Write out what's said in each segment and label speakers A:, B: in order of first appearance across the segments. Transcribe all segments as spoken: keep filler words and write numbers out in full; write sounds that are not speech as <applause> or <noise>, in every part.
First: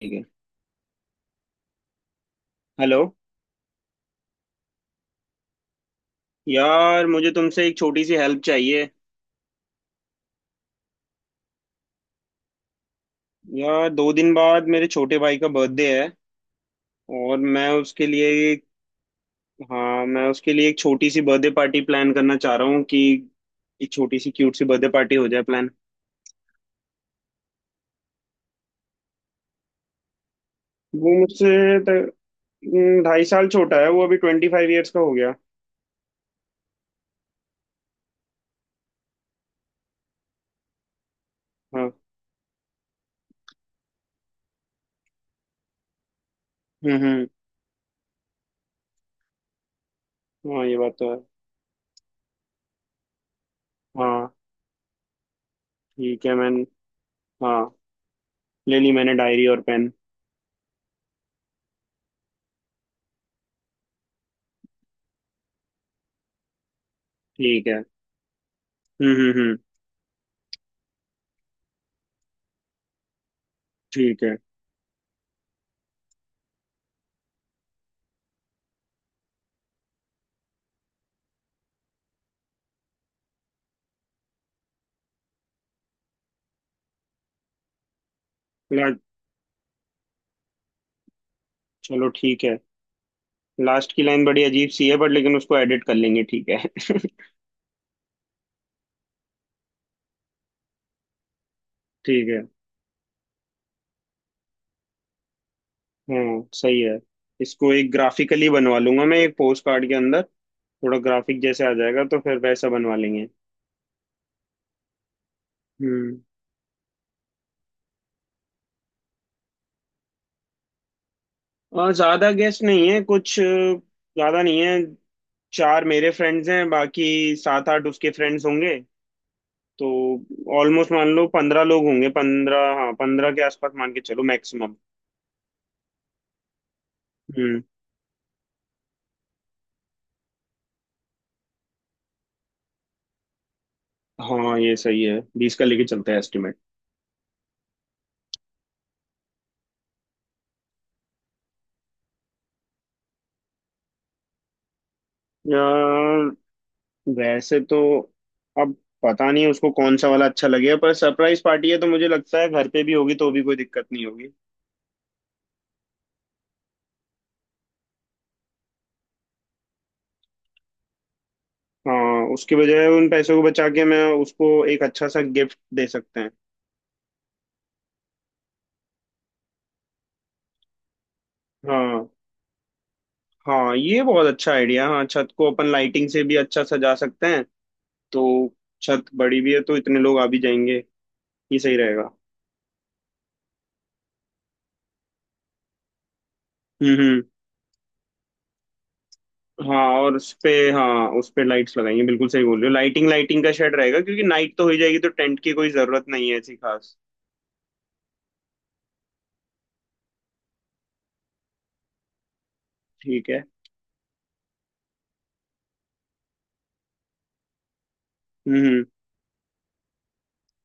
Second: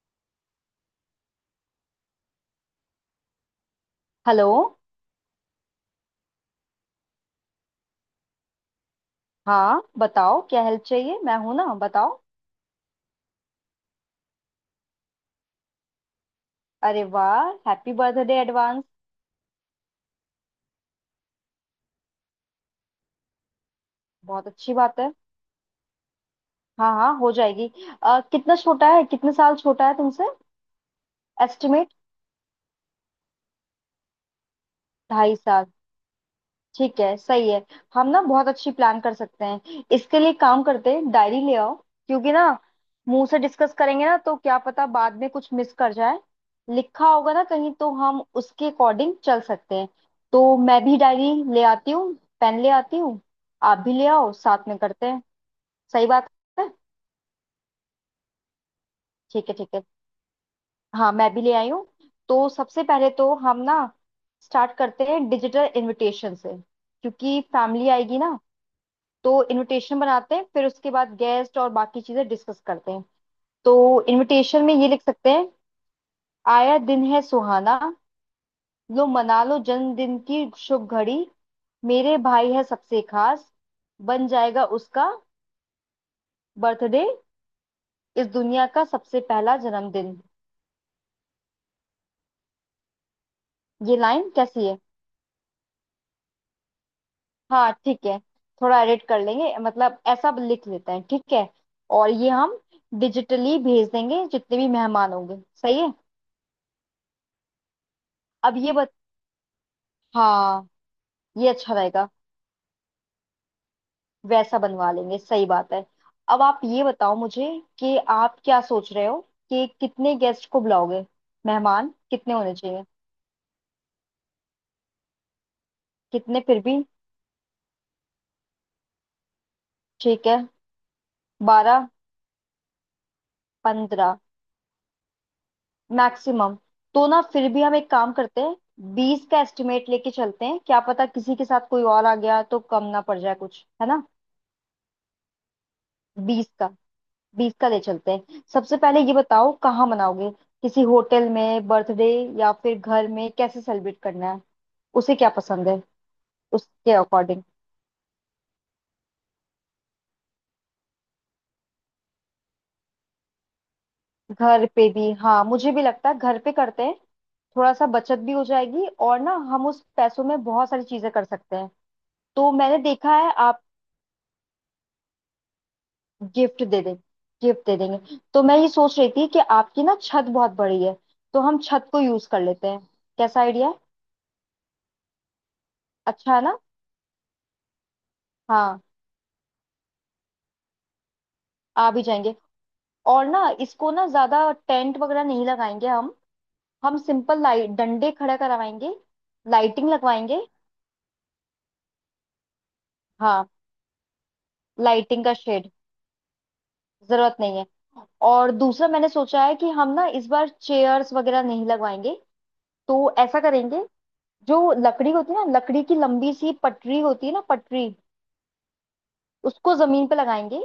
A: ठीक है। Hello.
B: Hello.
A: यार मुझे तुमसे एक छोटी सी हेल्प चाहिए।
B: हाँ, बताओ क्या हेल्प चाहिए, मैं हूं ना, बताओ।
A: यार दो दिन बाद मेरे छोटे भाई का बर्थडे है।
B: अरे
A: और
B: वाह,
A: मैं
B: हैप्पी
A: उसके
B: बर्थडे
A: लिए
B: एडवांस।
A: हाँ, मैं उसके लिए एक छोटी सी बर्थडे पार्टी प्लान करना चाह रहा हूँ कि एक छोटी सी
B: बहुत
A: क्यूट सी
B: अच्छी
A: बर्थडे
B: बात है।
A: पार्टी हो जाए प्लान।
B: हाँ हाँ, हो जाएगी। अ, कितना छोटा है, कितने साल छोटा है तुमसे?
A: वो मुझसे त-
B: एस्टिमेट।
A: हम्म, ढाई साल छोटा है, वो अभी ट्वेंटी फाइव ईयर्स का हो गया।
B: ढाई साल। ठीक है, सही है। हम ना बहुत अच्छी प्लान कर सकते हैं इसके लिए, काम करते हैं, डायरी ले आओ।
A: हाँ।
B: क्योंकि ना मुंह से डिस्कस करेंगे ना तो क्या पता बाद में कुछ मिस कर जाए।
A: हम्म
B: लिखा
A: हम्म।
B: होगा ना कहीं तो हम उसके अकॉर्डिंग चल सकते हैं। तो
A: हाँ ये
B: मैं
A: बात
B: भी
A: तो है।
B: डायरी ले आती हूँ, पेन ले आती हूँ। आप भी ले
A: हाँ
B: आओ, साथ में करते हैं। सही
A: ठीक
B: बात
A: है मैंने।
B: है।
A: हाँ, ले ली मैंने डायरी
B: ठीक है
A: और
B: ठीक है।
A: पेन।
B: हाँ, मैं भी ले आई हूँ। तो सबसे पहले तो हम ना स्टार्ट करते हैं डिजिटल इनविटेशन से, क्योंकि
A: ठीक है।
B: फैमिली आएगी ना।
A: हम्म हम्म
B: तो
A: हम्म।
B: इनविटेशन बनाते हैं, फिर उसके बाद गेस्ट और बाकी चीजें डिस्कस करते हैं। तो
A: ठीक है।
B: इनविटेशन में ये लिख सकते हैं। आया दिन है सुहाना, लो मना लो जन्मदिन की शुभ घड़ी, मेरे भाई है सबसे खास, बन जाएगा उसका बर्थडे, इस दुनिया का
A: ला-
B: सबसे पहला जन्मदिन।
A: चलो ठीक है। लास्ट
B: ये
A: की लाइन
B: लाइन
A: बड़ी
B: कैसी
A: अजीब
B: है?
A: सी है बट लेकिन उसको एडिट कर लेंगे, ठीक है। <laughs>
B: हाँ ठीक है, थोड़ा एडिट कर लेंगे, मतलब ऐसा लिख लेते हैं ठीक है। और
A: ठीक
B: ये
A: है।
B: हम डिजिटली भेज देंगे, जितने भी मेहमान होंगे। सही है।
A: हाँ सही है। इसको एक ग्राफिकली
B: अब ये
A: बनवा
B: बत
A: लूंगा मैं, एक पोस्ट कार्ड के अंदर
B: हाँ,
A: थोड़ा ग्राफिक
B: ये
A: जैसे आ
B: अच्छा
A: जाएगा
B: रहेगा,
A: तो फिर वैसा बनवा लेंगे।
B: वैसा बनवा लेंगे, सही बात है।
A: हम्म।
B: अब आप ये बताओ मुझे कि आप क्या सोच रहे हो, कि कितने गेस्ट को बुलाओगे,
A: और
B: मेहमान
A: ज्यादा
B: कितने होने
A: गेस्ट
B: चाहिए?
A: नहीं है कुछ, अ, ज्यादा नहीं है। चार मेरे
B: कितने
A: फ्रेंड्स
B: फिर
A: हैं,
B: भी?
A: बाकी सात आठ उसके फ्रेंड्स होंगे। तो
B: ठीक है।
A: ऑलमोस्ट मान लो पंद्रह लोग
B: बारह,
A: होंगे, पंद्रह, हाँ, पंद्रह के आसपास मान के
B: पंद्रह
A: चलो मैक्सिमम।
B: मैक्सिमम। तो ना फिर
A: हम्म।
B: भी हम एक काम करते हैं, बीस का एस्टिमेट लेके चलते हैं, क्या पता किसी के साथ कोई और आ गया तो कम ना पड़ जाए कुछ, है ना?
A: हाँ ये सही है, बीस का लेके चलते हैं।
B: बीस का। बीस का ले चलते हैं। सबसे पहले ये बताओ कहाँ मनाओगे, किसी होटल में बर्थडे या फिर घर में, कैसे सेलिब्रेट करना है, उसे क्या पसंद है,
A: एस्टिमेट।
B: उसके अकॉर्डिंग।
A: वैसे तो अब पता नहीं उसको कौन सा वाला अच्छा लगेगा, पर सरप्राइज पार्टी है तो मुझे लगता है घर पे भी होगी तो भी कोई दिक्कत नहीं होगी।
B: घर पे भी, हाँ मुझे भी लगता है घर पे करते हैं। थोड़ा सा बचत भी हो जाएगी और ना हम उस पैसों में बहुत सारी चीजें कर सकते हैं।
A: हाँ,
B: तो
A: उसके
B: मैंने
A: बजाय उन
B: देखा है
A: पैसों को
B: आप
A: बचा के मैं उसको एक अच्छा सा गिफ्ट दे सकते हैं।
B: गिफ्ट दे दें, गिफ्ट दे देंगे। तो मैं ये सोच रही थी कि आपकी ना छत बहुत बड़ी है, तो हम छत को
A: हाँ।
B: यूज कर लेते हैं, कैसा आइडिया है?
A: हाँ ये बहुत अच्छा आइडिया, हाँ छत को अपन लाइटिंग से
B: अच्छा
A: भी
B: है ना।
A: अच्छा सजा सकते हैं। तो
B: हाँ,
A: छत बड़ी भी है तो इतने लोग आ भी जाएंगे, ये सही
B: आ भी
A: रहेगा।
B: जाएंगे। और ना इसको ना ज्यादा टेंट वगैरह नहीं लगाएंगे हम
A: हम्म
B: हम
A: हम्म।
B: सिंपल लाइट डंडे खड़ा करवाएंगे,
A: हाँ
B: लाइटिंग
A: और उस
B: लगवाएंगे।
A: पे, हाँ उस पे लाइट्स लगाएंगे, बिल्कुल सही बोल रहे हो, लाइटिंग लाइटिंग
B: हाँ,
A: का शेड रहेगा क्योंकि नाइट तो हो ही जाएगी, तो
B: लाइटिंग का
A: टेंट की कोई
B: शेड,
A: जरूरत नहीं है ऐसी खास।
B: जरूरत नहीं है। और दूसरा मैंने सोचा है कि हम ना इस बार चेयर्स वगैरह नहीं लगवाएंगे, तो
A: ठीक
B: ऐसा
A: है।
B: करेंगे, जो लकड़ी होती है ना, लकड़ी की लंबी सी पटरी होती है ना, पटरी
A: हम्म
B: उसको जमीन पे लगाएंगे,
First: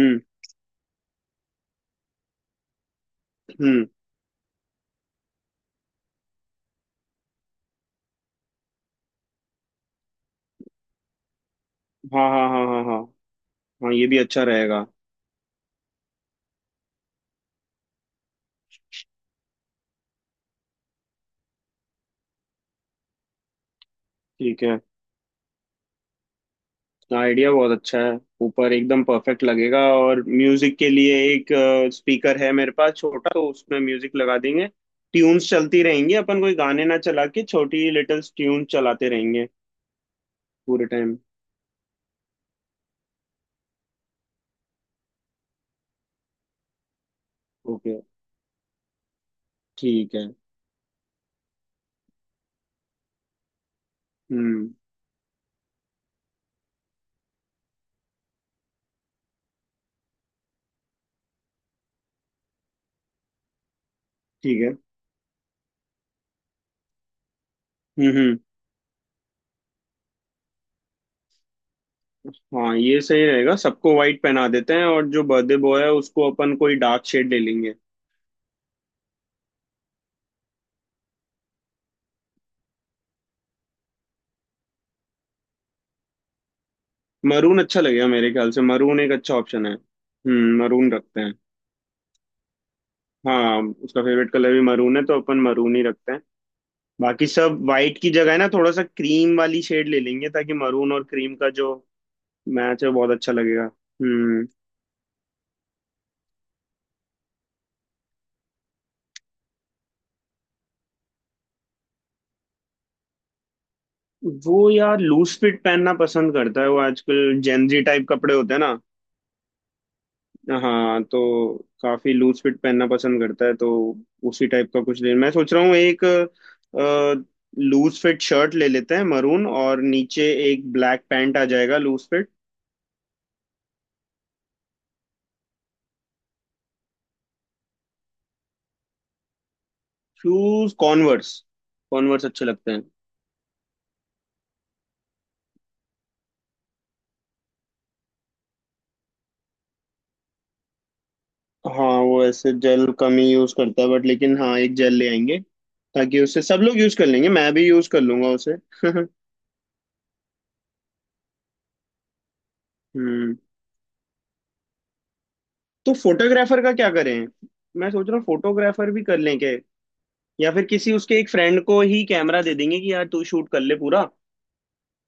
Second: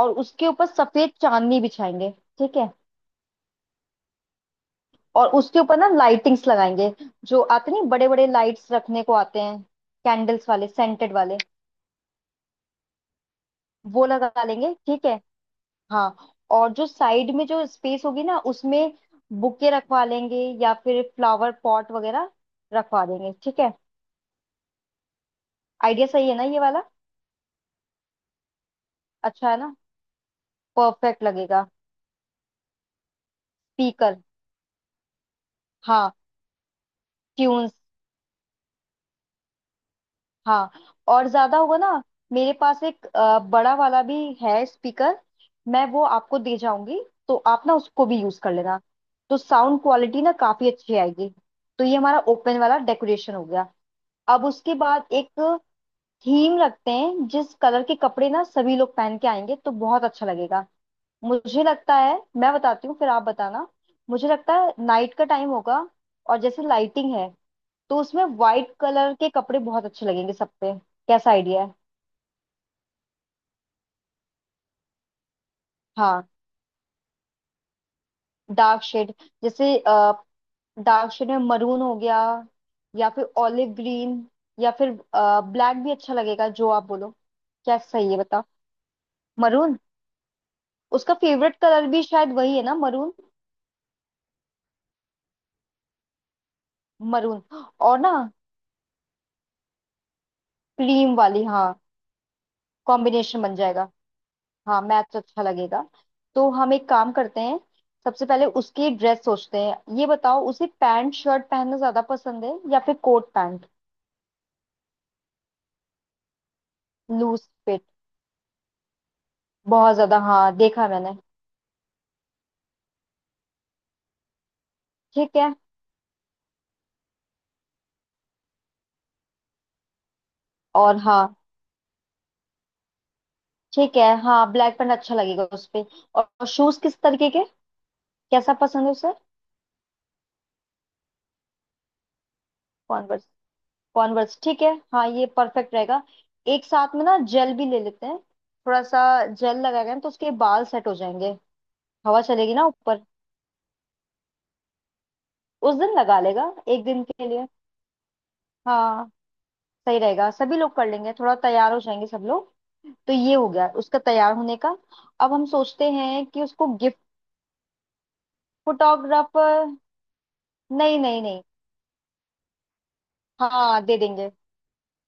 B: और उसके ऊपर सफेद चांदनी बिछाएंगे, ठीक है।
A: हम्म।
B: और उसके ऊपर ना लाइटिंग्स लगाएंगे, जो आते नहीं बड़े बड़े लाइट्स रखने को आते हैं, कैंडल्स वाले सेंटेड वाले,
A: हाँ हाँ हाँ हाँ हाँ। हाँ
B: वो
A: ये भी अच्छा
B: लगा लेंगे
A: रहेगा।
B: ठीक है। हाँ, और जो साइड में जो स्पेस होगी ना उसमें बुके रखवा लेंगे या फिर फ्लावर पॉट वगैरह रखवा देंगे, ठीक है।
A: ठीक है।
B: आइडिया सही है ना ये वाला?
A: आइडिया बहुत अच्छा है, ऊपर एकदम परफेक्ट
B: अच्छा है ना,
A: लगेगा और म्यूजिक के लिए
B: परफेक्ट
A: एक
B: लगेगा।
A: स्पीकर है मेरे पास छोटा, तो उसमें म्यूजिक
B: स्पीकर।
A: लगा देंगे, ट्यून्स चलती रहेंगी,
B: हाँ
A: अपन कोई गाने ना चला के
B: ट्यून्स।
A: छोटी लिटिल ट्यून चलाते रहेंगे
B: हाँ,
A: पूरे टाइम।
B: और ज्यादा होगा ना, मेरे पास एक अ, बड़ा वाला भी है स्पीकर, मैं वो आपको दे जाऊंगी, तो आप ना
A: ओके।
B: उसको भी यूज कर लेना, तो साउंड
A: ठीक
B: क्वालिटी।
A: है। हम्म।
B: थीम रखते हैं, जिस कलर के कपड़े ना सभी लोग पहन के आएंगे तो बहुत अच्छा लगेगा। मुझे लगता है, मैं बताती हूँ फिर आप बताना। मुझे लगता
A: ठीक
B: है
A: है।
B: नाइट का टाइम होगा, और जैसे लाइटिंग है तो
A: हम्म
B: उसमें
A: हम्म।
B: वाइट कलर के कपड़े बहुत अच्छे लगेंगे सब पे। कैसा आइडिया है?
A: हाँ ये सही रहेगा, सबको वाइट पहना देते हैं और जो बर्थडे बॉय है
B: हाँ,
A: उसको अपन कोई डार्क शेड ले लेंगे।
B: Dark shade. जैसे डार्क शेड में मरून हो गया, या फिर ऑलिव ग्रीन, या फिर ब्लैक भी अच्छा लगेगा, जो आप बोलो।
A: मरून
B: क्या
A: अच्छा लगेगा
B: सही है
A: मेरे
B: बताओ।
A: ख्याल से, मरून एक अच्छा ऑप्शन है।
B: मरून,
A: हम्म। मरून
B: उसका
A: रखते हैं।
B: फेवरेट कलर भी शायद वही है ना, मरून।
A: हाँ, उसका फेवरेट कलर भी मरून है तो अपन मरून ही रखते हैं। बाकी
B: मरून
A: सब वाइट
B: और
A: की
B: ना
A: जगह है ना थोड़ा सा क्रीम वाली शेड ले लेंगे, ताकि मरून और
B: क्रीम
A: क्रीम
B: वाली,
A: का जो
B: हाँ
A: मैच है बहुत अच्छा
B: कॉम्बिनेशन बन
A: लगेगा।
B: जाएगा।
A: हम्म।
B: हाँ, मैच अच्छा लगेगा। तो हम एक काम करते हैं, सबसे पहले उसकी ड्रेस सोचते हैं, ये बताओ उसे पैंट शर्ट पहनना ज्यादा पसंद है या फिर कोट पैंट?
A: वो यार लूज फिट पहनना पसंद करता है, वो आजकल
B: लूज
A: जेंजी
B: फिट
A: टाइप कपड़े होते हैं ना।
B: बहुत ज्यादा, हाँ देखा
A: हाँ,
B: मैंने।
A: तो काफी लूज फिट पहनना पसंद करता है, तो उसी टाइप का कुछ ले, मैं
B: ठीक
A: सोच
B: है
A: रहा हूँ एक लूज फिट शर्ट ले लेते हैं मरून, और नीचे एक
B: और
A: ब्लैक
B: हाँ,
A: पैंट आ जाएगा लूज फिट।
B: ठीक है, हाँ ब्लैक पैंट अच्छा लगेगा उस पे। और शूज किस तरीके के, कैसा पसंद है उसे?
A: शूज कॉन्वर्स, कॉन्वर्स अच्छे लगते हैं।
B: कॉन्वर्स, कॉन्वर्स ठीक है। हाँ, ये परफेक्ट रहेगा। एक साथ में ना जेल भी ले लेते हैं थोड़ा सा, जेल लगाएगा ना तो उसके बाल सेट हो जाएंगे,
A: हाँ
B: हवा
A: वो ऐसे
B: चलेगी ना
A: जेल
B: ऊपर,
A: कम ही यूज करता है बट लेकिन हाँ एक जेल ले आएंगे,
B: उस दिन लगा
A: ताकि उससे
B: लेगा
A: सब लोग
B: एक
A: यूज
B: दिन
A: कर
B: के
A: लेंगे,
B: लिए।
A: मैं भी यूज कर लूंगा उसे। <laughs>
B: हाँ, सही रहेगा, सभी लोग कर लेंगे, थोड़ा तैयार हो जाएंगे सब लोग। तो ये
A: हम्म।
B: हो गया उसका तैयार होने का, अब हम सोचते
A: तो
B: हैं कि
A: फोटोग्राफर
B: उसको
A: का क्या
B: गिफ्ट।
A: करें, मैं सोच रहा हूँ फोटोग्राफर भी कर लें क्या,
B: फोटोग्राफर।
A: या फिर किसी
B: नहीं
A: उसके
B: नहीं
A: एक
B: नहीं,
A: फ्रेंड को ही कैमरा दे देंगे कि यार तू शूट कर ले
B: हाँ दे
A: पूरा।
B: देंगे,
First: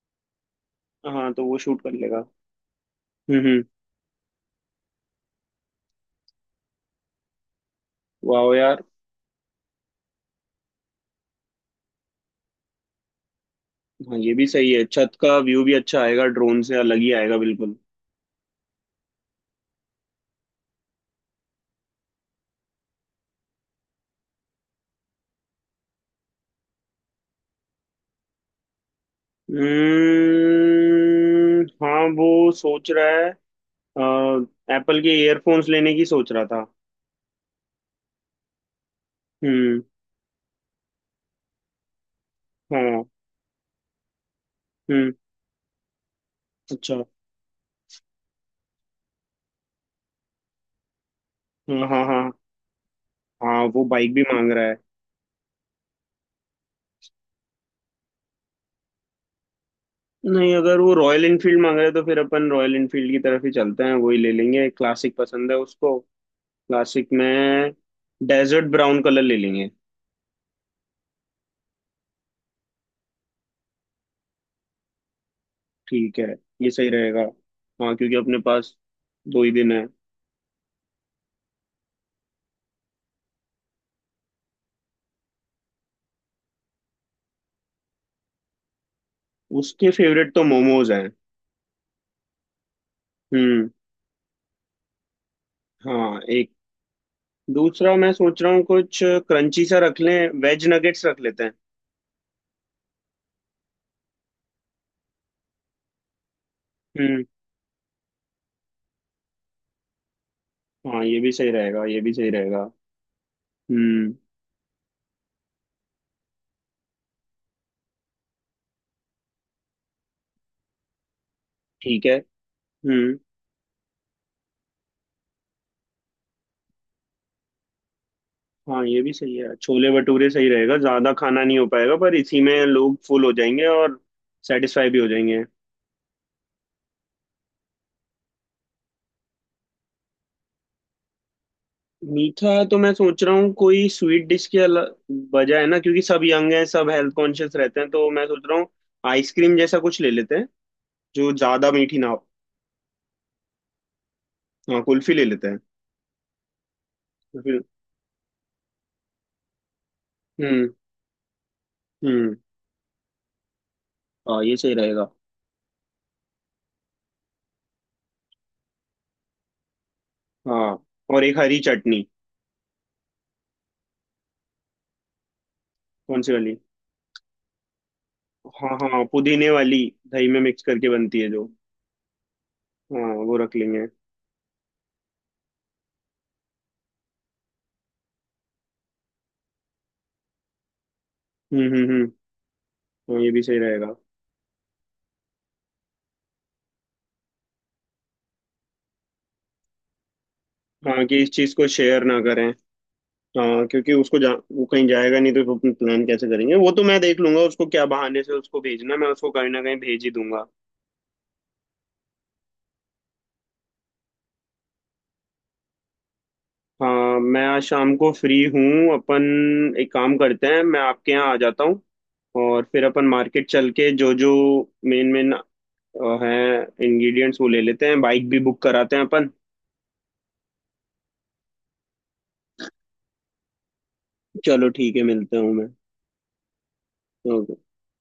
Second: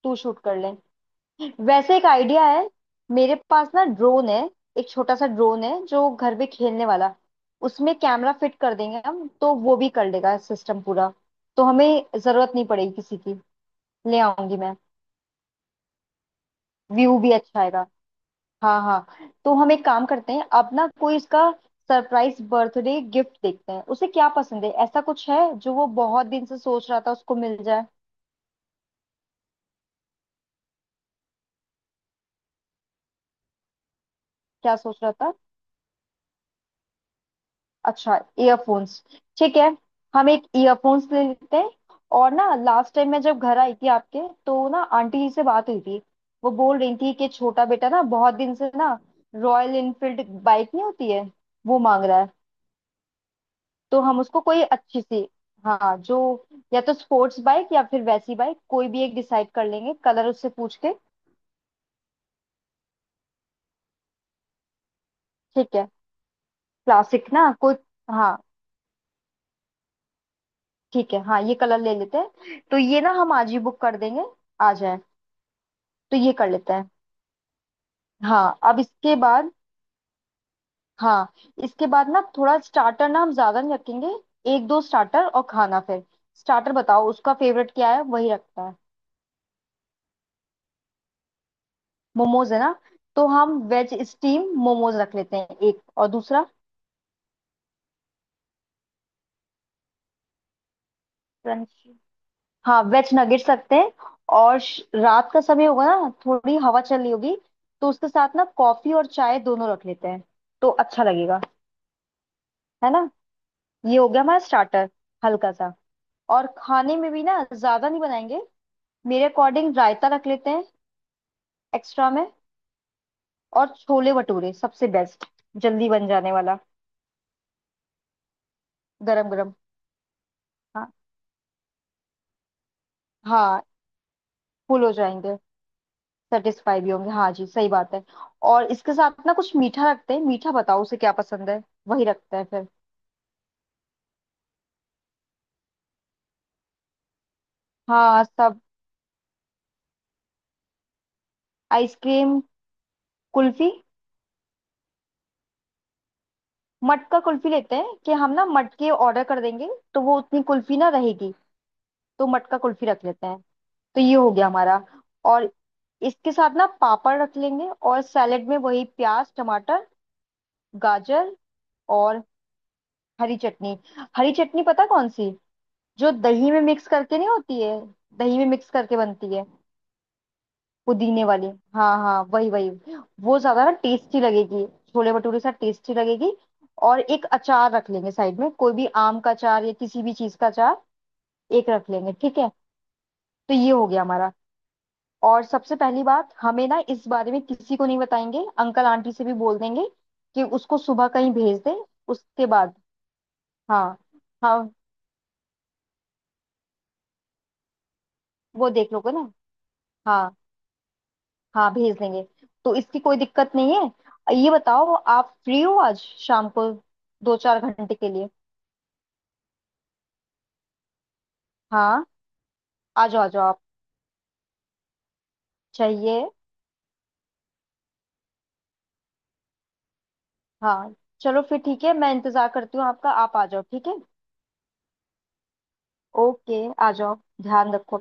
B: तू शूट कर ले।
A: हाँ तो वो शूट कर
B: वैसे एक
A: लेगा।
B: आइडिया है, मेरे
A: हम्म हम्म।
B: पास ना ड्रोन है, एक छोटा सा ड्रोन है जो घर पे खेलने वाला, उसमें कैमरा
A: वाह
B: फिट कर
A: यार।
B: देंगे हम तो वो भी कर लेगा सिस्टम पूरा, तो हमें जरूरत नहीं पड़ेगी किसी की।
A: हाँ
B: ले
A: ये भी
B: आऊंगी
A: सही
B: मैं,
A: है, छत का व्यू भी अच्छा आएगा ड्रोन से, अलग ही
B: व्यू भी
A: आएगा
B: अच्छा
A: बिल्कुल।
B: आएगा। हाँ हाँ, तो हम एक काम करते हैं अब ना, कोई इसका सरप्राइज बर्थडे गिफ्ट देखते हैं, उसे क्या पसंद है, ऐसा कुछ है जो वो बहुत दिन से सोच रहा था उसको मिल जाए,
A: हम्म। हाँ वो सोच रहा है,
B: क्या सोच
A: एप्पल के
B: रहा था?
A: ईयरफोन्स लेने की सोच रहा था।
B: अच्छा, ईयरफोन्स ठीक है,
A: हम्म।
B: हम एक ईयरफोन्स ले लेते हैं। और ना लास्ट
A: हाँ।
B: टाइम मैं जब घर आई थी आपके तो ना
A: हम्म।
B: आंटी जी से बात हुई थी, वो बोल
A: अच्छा।
B: रही थी कि छोटा बेटा ना बहुत दिन से ना रॉयल इनफील्ड बाइक नहीं होती है, वो
A: हाँ हाँ
B: मांग रहा
A: हाँ।
B: है।
A: हाँ वो
B: तो
A: बाइक
B: हम
A: भी
B: उसको
A: मांग
B: कोई
A: रहा है।
B: अच्छी सी, हाँ जो, या तो स्पोर्ट्स बाइक या फिर वैसी बाइक, कोई भी एक डिसाइड कर लेंगे कलर उससे
A: नहीं,
B: पूछ
A: अगर वो
B: के।
A: रॉयल इनफील्ड मांग रहा है तो फिर अपन रॉयल इनफील्ड की तरफ ही चलते हैं, वही ले लेंगे, क्लासिक पसंद है
B: ठीक है।
A: उसको। क्लासिक
B: क्लासिक ना
A: में
B: कोई, हाँ
A: डेजर्ट ब्राउन कलर ले लेंगे।
B: ठीक है, हाँ ये कलर ले लेते हैं, तो ये ना हम आज ही बुक कर देंगे, आ जाए, तो
A: ठीक है।
B: ये कर
A: ये
B: लेते
A: सही
B: हैं।
A: रहेगा। हाँ क्योंकि अपने
B: हाँ,
A: पास
B: अब इसके
A: दो ही
B: बाद,
A: दिन है।
B: हाँ इसके बाद ना थोड़ा स्टार्टर ना हम ज्यादा नहीं रखेंगे, एक दो स्टार्टर और खाना फिर। स्टार्टर बताओ उसका फेवरेट क्या है, वही रखता है।
A: उसके फेवरेट तो मोमोज हैं।
B: मोमोज है ना, तो हम
A: हम्म।
B: वेज स्टीम मोमोज रख लेते हैं एक, और
A: हाँ
B: दूसरा।
A: एक, दूसरा मैं सोच रहा हूँ कुछ क्रंची सा रख लें, वेज नगेट्स रख लेते हैं।
B: क्रंची, हाँ वेज नगेट्स रखते हैं। और श- रात का समय होगा ना, थोड़ी हवा चल रही
A: हम्म।
B: होगी तो उसके साथ ना कॉफी और चाय दोनों रख लेते हैं, तो अच्छा
A: हाँ ये भी
B: लगेगा,
A: सही रहेगा, ये भी सही रहेगा।
B: है ना? ये हो
A: हम्म।
B: गया हमारा स्टार्टर, हल्का सा। और खाने में भी ना ज्यादा नहीं बनाएंगे, मेरे अकॉर्डिंग रायता रख लेते हैं
A: ठीक
B: एक्स्ट्रा
A: है।
B: में।
A: हम्म।
B: और छोले भटूरे सबसे बेस्ट, जल्दी बन जाने वाला।
A: हाँ ये भी
B: गरम
A: सही
B: गरम।
A: है, छोले भटूरे सही रहेगा,
B: हाँ
A: ज्यादा खाना नहीं हो पाएगा पर इसी में लोग फुल हो
B: हाँ,
A: जाएंगे और
B: फुल
A: सेटिस्फाई
B: हो
A: भी हो
B: जाएंगे,
A: जाएंगे।
B: सेटिस्फाई भी होंगे, हाँ जी सही बात है। और इसके साथ ना कुछ मीठा रखते हैं, मीठा बताओ उसे क्या पसंद है वही रखते हैं
A: मीठा
B: फिर।
A: तो मैं सोच रहा हूँ कोई स्वीट डिश के अला- बजाय ना, क्योंकि सब यंग हैं, सब हेल्थ कॉन्शियस रहते हैं, तो
B: हाँ
A: मैं सोच रहा
B: सब।
A: हूँ आइसक्रीम जैसा कुछ ले लेते हैं जो ज्यादा मीठी ना हो।
B: आइसक्रीम, कुल्फी।
A: हाँ कुल्फी ले लेते हैं।
B: मटका कुल्फी
A: कुल्फी।
B: लेते हैं, कि हम ना मटके ऑर्डर कर देंगे, तो वो उतनी
A: हम्म
B: कुल्फी ना रहेगी, तो
A: हम्म।
B: मटका कुल्फी रख लेते हैं, तो ये हो
A: हाँ
B: गया
A: ये सही
B: हमारा।
A: रहेगा।
B: और इसके साथ ना पापड़ रख लेंगे, और सैलेड में वही प्याज टमाटर
A: हाँ और
B: गाजर,
A: एक हरी चटनी।
B: और हरी चटनी। हरी चटनी पता कौन सी, जो
A: कौन सी
B: दही
A: वाली।
B: में मिक्स करके नहीं होती है, दही में मिक्स
A: हाँ
B: करके
A: हाँ
B: बनती है।
A: पुदीने वाली, दही में मिक्स करके बनती
B: पुदीने
A: है
B: वाली,
A: जो।
B: हाँ हाँ वही वही।
A: हाँ वो
B: वो
A: रख
B: ज्यादा ना
A: लेंगे।
B: टेस्टी लगेगी, छोले भटूरे से टेस्टी लगेगी। और एक अचार रख लेंगे साइड में, कोई भी आम का अचार या किसी भी चीज का अचार,
A: हम्म
B: एक
A: हम्म
B: रख
A: हम्म।
B: लेंगे ठीक है।
A: हाँ ये भी
B: तो
A: सही
B: ये हो
A: रहेगा।
B: गया हमारा। और सबसे पहली बात, हमें ना इस बारे में किसी को नहीं बताएंगे, अंकल आंटी से भी बोल देंगे कि उसको
A: हाँ
B: सुबह
A: कि इस
B: कहीं
A: चीज
B: भेज
A: को
B: दें,
A: शेयर ना
B: उसके
A: करें।
B: बाद।
A: हाँ
B: हाँ
A: क्योंकि उसको जा, वो
B: हाँ,
A: कहीं जाएगा नहीं तो अपना प्लान कैसे करेंगे, वो तो मैं देख लूंगा उसको क्या बहाने से उसको
B: वो देख
A: भेजना, मैं
B: लोगे
A: उसको
B: ना।
A: कहीं ना कहीं भेज ही
B: हाँ
A: दूंगा।
B: हाँ भेज देंगे, तो इसकी कोई दिक्कत नहीं है। ये बताओ आप फ्री हो आज शाम को?
A: हाँ
B: दो
A: मैं
B: चार
A: आज शाम
B: घंटे के
A: को
B: लिए।
A: फ्री हूँ, अपन एक काम करते हैं, मैं आपके यहाँ आ जाता हूँ,
B: हाँ
A: और फिर अपन
B: आ जाओ आ जाओ
A: मार्केट
B: आप,
A: चल के जो जो मेन मेन
B: चाहिए।
A: हैं इंग्रेडिएंट्स वो ले लेते हैं, बाइक भी बुक कराते हैं अपन।
B: हाँ चलो, फिर ठीक है, मैं इंतजार करती हूँ आपका, आप आ जाओ ठीक है।
A: चलो ठीक है, मिलते हूँ मैं।
B: ओके आ जाओ।
A: ओके।
B: ध्यान रखो।